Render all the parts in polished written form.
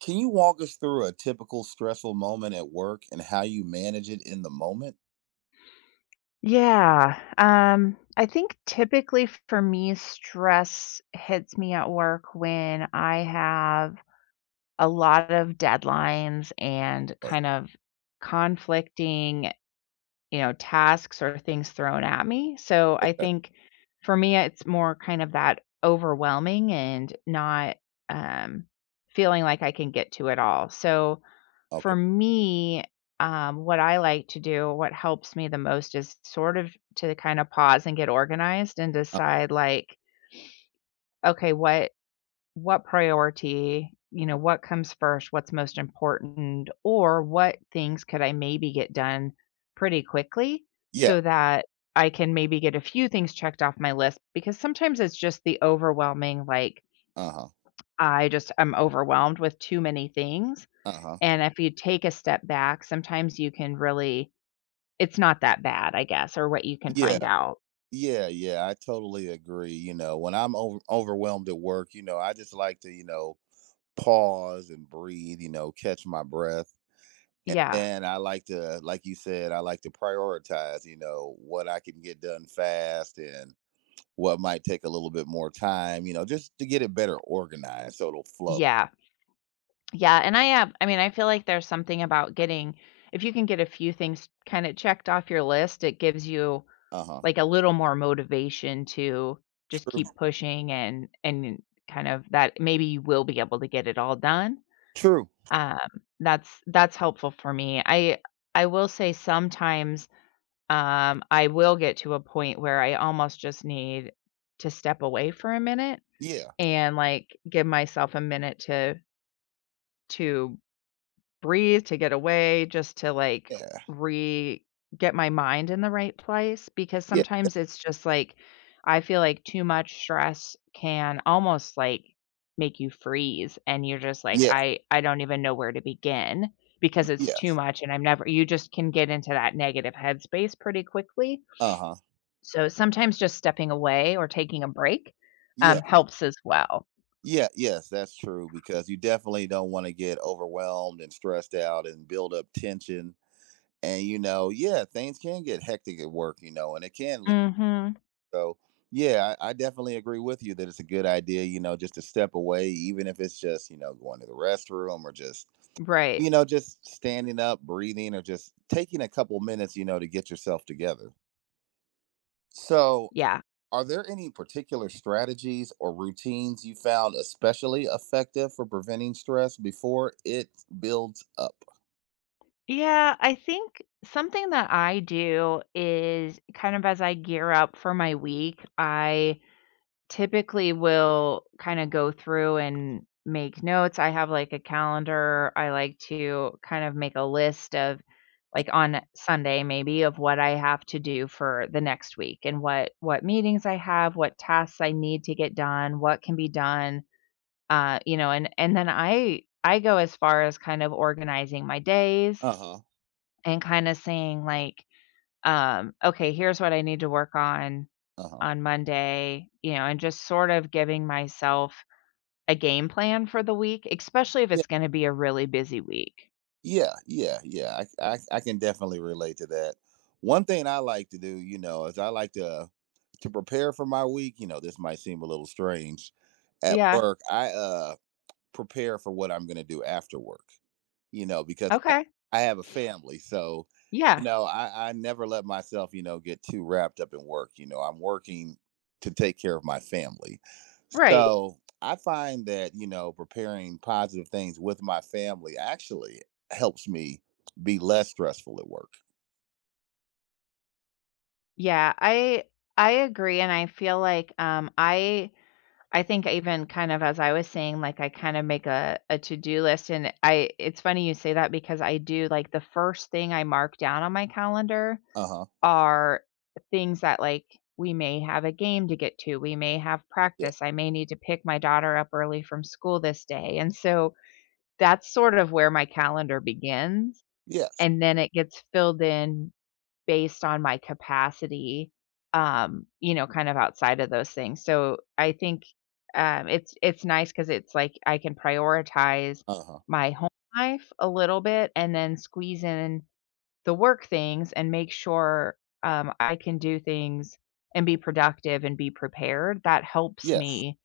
Can you walk us through a typical stressful moment at work and how you manage it in the moment? Yeah. I think typically for me, stress hits me at work when I have a lot of deadlines and Okay. kind of conflicting tasks or things thrown at me. So I Okay. think for me, it's more kind of that overwhelming and not um, feeling like I can get to it all. So, for Okay. me, what I like to do, what helps me the most is sort of to kind of pause and get organized and Uh, decide like, okay, what priority, you know, what comes first, what's most important, or what things could I maybe get done pretty quickly yeah. so that I can maybe get a few things checked off my list, because sometimes it's just the overwhelming like Uh huh. I just am overwhelmed with too many things. Uh huh. And if you take a step back, sometimes you can really it's not that bad, I guess, or what you can find Yeah. out. Yeah. Yeah. I totally agree. You know, when I'm overwhelmed at work, you know, I just like to, you know, pause and breathe, you know, catch my breath. And Yeah. then I like to, like you said, I like to prioritize, you know, what I can get done fast and what might take a little bit more time, you know, just to get it better organized so it'll flow. Yeah. Yeah, and I mean, I feel like there's something about getting if you can get a few things kinda checked off your list, it gives you, Uh huh. like, a little more motivation to just True. keep pushing, and kind of that maybe you will be able to get it all done. True. Um, that's helpful for me. I will say sometimes I will get to a point where I almost just need to step away for a minute Yeah. and, like, give myself a minute to to breathe, to get away, just to, like, Yeah. re get my mind in the right place, because Yeah. sometimes it's just, like, I feel like too much stress can almost, like, make you freeze, and you're just like, Yeah. "I don't even know where to begin," because it's too Yes. much, and I'm never you just can get into that negative headspace pretty quickly, Uh huh. so sometimes just stepping away or taking a break, Yeah. helps as well. Yeah. Yes. That's true because you definitely don't want to get overwhelmed and stressed out and build up tension. And, you know, yeah, things can get hectic at work, you know, and it can lead. Mhm. So, yeah, I definitely agree with you that it's a good idea, you know, just to step away, even if it's just, you know, going to the restroom or just, Right. you know, just standing up, breathing, or just taking a couple minutes, you know, to get yourself together. So Yeah. are there any particular strategies or routines you found especially effective for preventing stress before it builds up? Yeah, I think something that I do is kind of as I gear up for my week, I typically will kind of go through and make notes. I have like a calendar. I like to kind of make a list of like on Sunday maybe of what I have to do for the next week and what meetings I have, what tasks I need to get done, what can be done. You know, and then I go as far as kind of organizing my days Uh-huh. and kind of saying like okay, here's what I need to work Uh-huh. on Monday, you know, and just sort of giving myself a game plan for the week, especially if Yeah, it's gonna be a really busy week. yeah, yeah, yeah, I I I can definitely relate to that. One thing I like to do, you know, is I like to prepare for my week, you know, this might seem a little strange. At Yeah. work, I prepare for what I'm gonna do after work. You know, because I Okay. I have a family. So, you Yeah. know, I never let myself, you know, get too wrapped up in work. You know, I'm working to take care of my family. Right. So I find that, you know, preparing positive things with my family actually helps me be less stressful at work. Yeah. I agree, and I feel like I think even kind of as I was saying like I kind of make a to-do list, and I it's funny you say that because I do like the first thing I mark down on my calendar Uh huh. are things that, like, we may have a game to get to, we may have Yeah. practice, I may need to pick my daughter up early from school this day, and so that's sort of where my calendar begins, Yes. and then it gets filled in based on my capacity, you know, kind of outside of those things, so I think, it's nice because it's like I can prioritize Uh huh. my home life a little bit and then squeeze in the work things and make sure, I can do things and be productive and be prepared, that helps Yes. me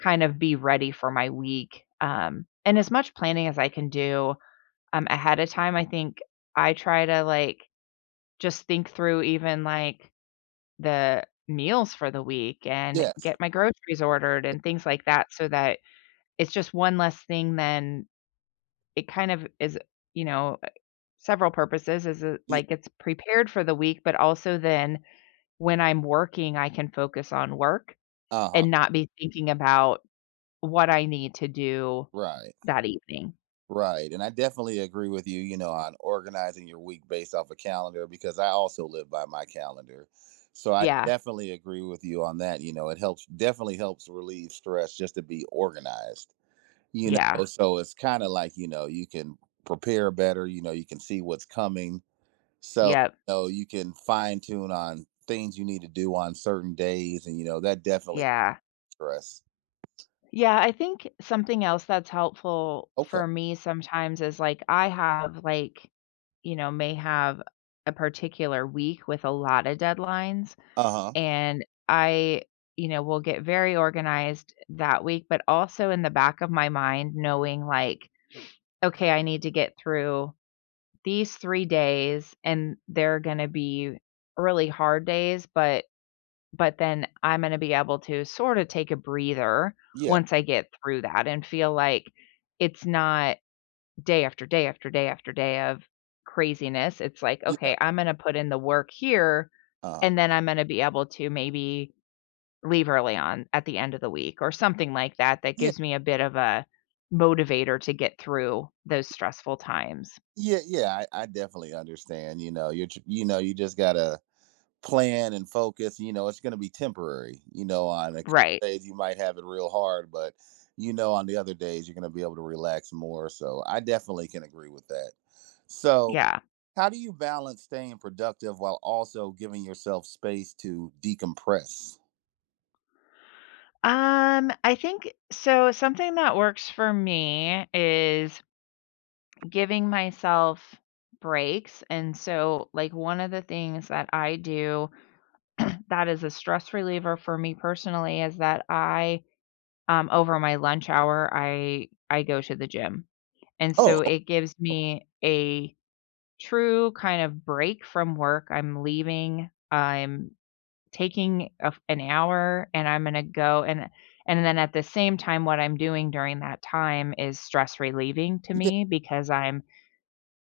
kind of be ready for my week. And as much planning as I can do, ahead of time, I think I try to like just think through even like the meals for the week and Yes. get my groceries ordered and things like that so that it's just one less thing than it kind of is, you know, several purposes is it Yeah. like it's prepared for the week, but also then when I'm working, I can focus on work Uh huh. and not be thinking about what I need to do Right. that evening. Right. And I definitely agree with you, you know, on organizing your week based off a calendar because I also live by my calendar. So I Yeah. definitely agree with you on that. You know, it helps definitely helps relieve stress just to be organized. You Yeah. know, so it's kind of like, you know, you can prepare better, you know, you can see what's coming. So, Yep. you know, you can fine tune on things you need to do on certain days and you know, that definitely Yeah. stress. Yeah, I think something else that's helpful Okay. for me sometimes is like I have like, you know, may have a particular week with a lot of deadlines. Uh-huh. And I, you know, will get very organized that week, but also in the back of my mind, knowing like, okay, I need to get through these 3 days and they're going to be really hard days, but then I'm going to be able to sort of take a breather Yeah. once I get through that and feel like it's not day after day after day after day of craziness. It's like, Yeah. okay, I'm going to put in the work here Uh-huh. and then I'm going to be able to maybe leave early on at the end of the week or something like that, that Yeah. gives me a bit of a motivator to get through those stressful times. Yeah, yeah, I definitely understand. You know, you know, you just gotta plan and focus. You know, it's gonna be temporary. You know, on a couple Right. days you might have it real hard, but you know, on the other days you're gonna be able to relax more. So I definitely can agree with that. So, Yeah. how do you balance staying productive while also giving yourself space to decompress? I think so something that works for me is giving myself breaks. And so like one of the things that I do that is a stress reliever for me personally is that I over my lunch hour I go to the gym. And Oh, so it gives me a true kind of break from work. I'm leaving. I'm taking a f an hour, and I'm gonna go and then at the same time, what I'm doing during that time is stress relieving to yeah, me, because I'm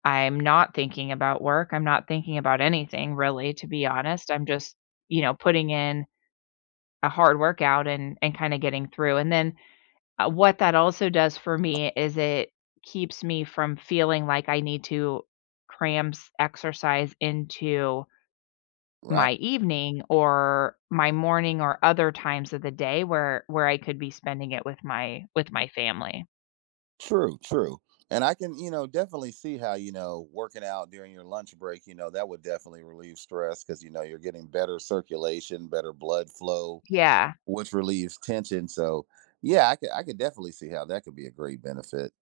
I'm not thinking about work. I'm not thinking about anything really, to be honest. I'm just, you know, putting in a hard workout and kinda getting through. And then what that also does for me is it keeps me from feeling like I need to cram s exercise into right. my evening or my morning or other times of the day where I could be spending it with my family. True, true. And I can, you know, definitely see how, you know, working out during your lunch break, you know, that would definitely relieve stress because, you know, you're getting better circulation, better blood flow, Yeah. which relieves tension. So, yeah, I could definitely see how that could be a great benefit.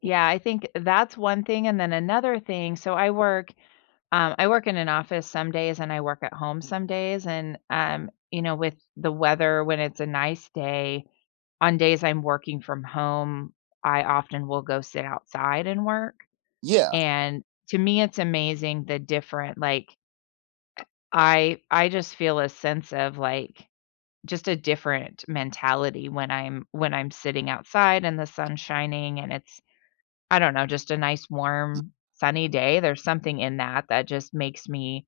Yeah, I think that's one thing, and then another thing so I work in an office some days and I work at home some days, and, you know, with the weather when it's a nice day, on days I'm working from home, I often will go sit outside and work, Yeah. and to me, it's amazing the different like, I just feel a sense of, like, just a different mentality when I'm sitting outside and the sun's shining, and it's I don't know, just a nice, warm, sunny day, there's something in that that just makes me,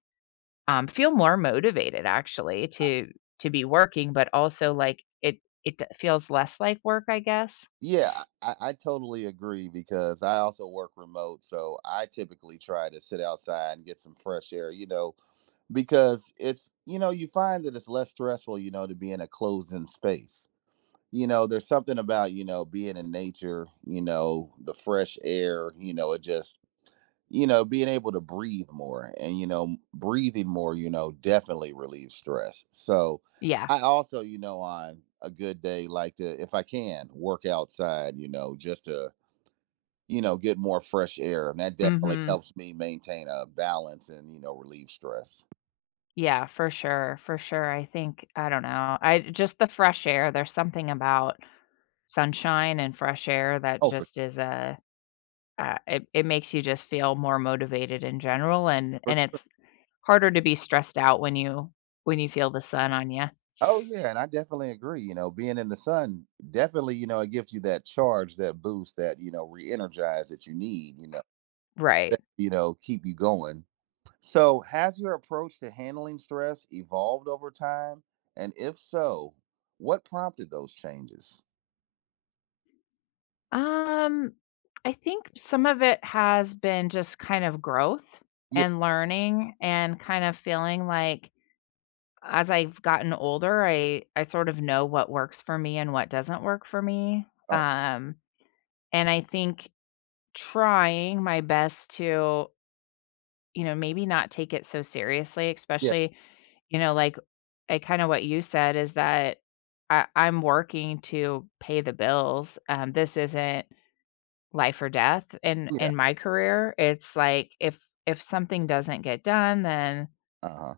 feel more motivated actually to be working, but also, like, it feels less like work, I guess? Yeah, I totally agree because I also work remote. So I typically try to sit outside and get some fresh air, you know, because it's, you know, you find that it's less stressful, you know, to be in a closed in space. You know, there's something about, you know, being in nature, you know, the fresh air, you know, it just you know, being able to breathe more and, you know, breathing more, you know, definitely relieves stress. So Yeah. I also, you know, on a good day, like to, if I can, work outside, you know, just to, you know, get more fresh air. And that definitely Mhm. helps me maintain a balance and, you know, relieve stress. Yeah, for sure, for sure. I think I don't know. I just the fresh air, there's something about sunshine and fresh air that Oh, for, just is a it it makes you just feel more motivated in general, and it's harder to be stressed out when you feel the sun on you. oh yeah. And I definitely agree. You know, being in the sun, definitely, you know, it gives you that charge, that boost, that, you know, re energize that you need, you know, Right. that, you know, keep you going. So, has your approach to handling stress evolved over time? And if so, what prompted those changes? Um I think some of it has been just kind of growth Yeah. and learning and kind of feeling like as I've gotten older, I sort of know what works for me and what doesn't work for me. Oh, And I think trying my best to, you know, maybe not take it so seriously, yeah. especially, you know, like I kind of what you said is that I'm working to pay the bills. This isn't life or death Yeah. in my career. It's like if something doesn't get done, then Uh huh.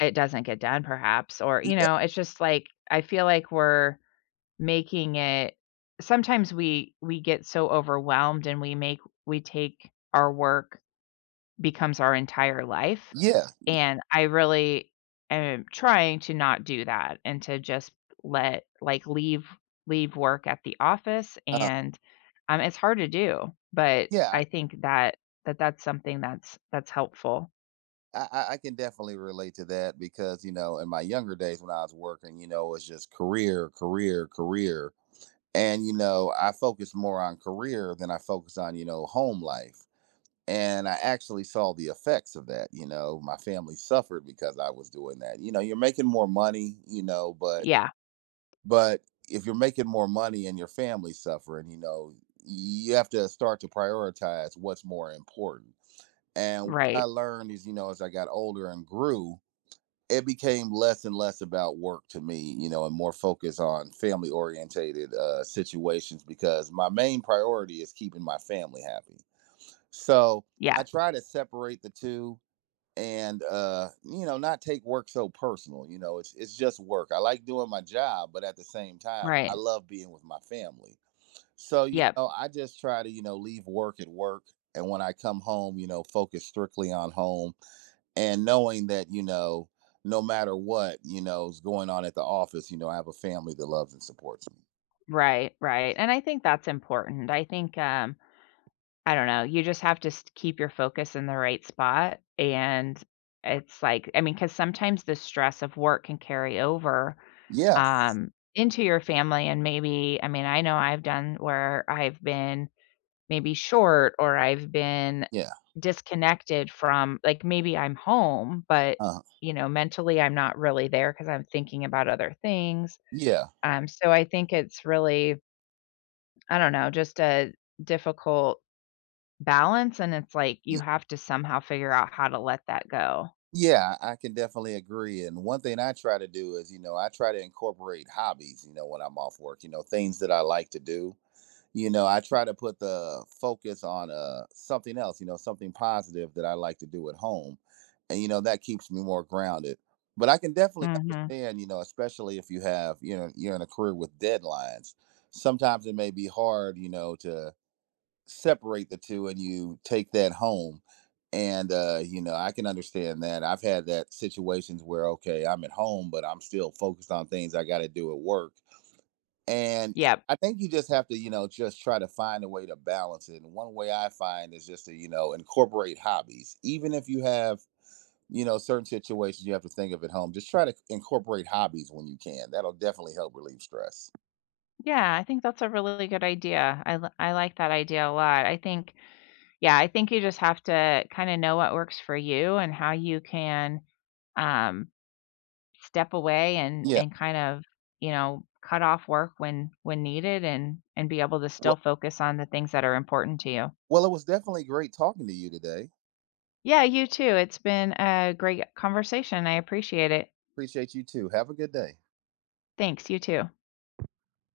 it doesn't get done perhaps or, you know, it's just like I feel like we're making it sometimes we get so overwhelmed and we make we take our work becomes our entire life, Yeah. and I really am trying to not do that and to just let like leave leave work at the office, Uh, and, it's hard to do, but yeah. I think that that's something that's helpful. I, I, I can definitely relate to that because, you know, in my younger days when I was working, you know, it was just career, career, career. And, you know, I focused more on career than I focused on, you know, home life. And I actually saw the effects of that. You know, my family suffered because I was doing that. You know, you're making more money, you know, Yeah, but if you're making more money and your family's suffering, you know, you have to start to prioritize what's more important. And what I right. learned is, you know, as I got older and grew, it became less and less about work to me, you know, and more focus on family orientated situations because my main priority is keeping my family happy. So I Yeah, try to separate the two, and uh, you know, not take work so personal. You know, it's just work. I like doing my job, but at the same time I right. love being with my family. So, you Yep. know, I just try to, you know, leave work at work. And when I come home, you know, focus strictly on home. And knowing that, you know, no matter what, you know, is going on at the office, you know, I have a family that loves and supports me. Right, right, and I think that's important. I think, I don't know, you just have to s keep your focus in the right spot, and it's like I mean, because sometimes the stress of work can carry over, yeah into your family, and maybe I mean, I know I've done where I've been maybe short or I've been yeah disconnected from like, maybe I'm home, but, uh you know, mentally, I'm not really there because 'cause I'm thinking about other things, yeah so I think it's really I don't know, just a difficult balance, and it's like you have to somehow figure out how to let that go. Yeah, I can definitely agree. And one thing I try to do is, you know, I try to incorporate hobbies, you know, when I'm off work, you know, things that I like to do. You know, I try to put the focus on something else, you know, something positive that I like to do at home. And you know, that keeps me more grounded. But I can definitely Mhm. understand, you know, especially if you have, you know, you're in a career with deadlines. Sometimes it may be hard, you know, to separate the two and you take that home. And you know, I can understand that. I've had that situations where okay, I'm at home but I'm still focused on things I got to do at work. And Yep. I think you just have to, you know, just try to find a way to balance it. And one way I find is just to, you know, incorporate hobbies. Even if you have, you know, certain situations you have to think of at home, just try to incorporate hobbies when you can. That'll definitely help relieve stress. Yeah, I think that's a really good idea. I like that idea a lot. I think yeah, I think you just have to kinda know what works for you and how you can, um, step away and yeah and kind of, you know, cut off work when needed and be able to still well, focus on the things that are important to you. well, it was definitely great talking to you today. Yeah, you too. It's been a great conversation. I appreciate it. Appreciate you too. Have a good day. Thanks, you too.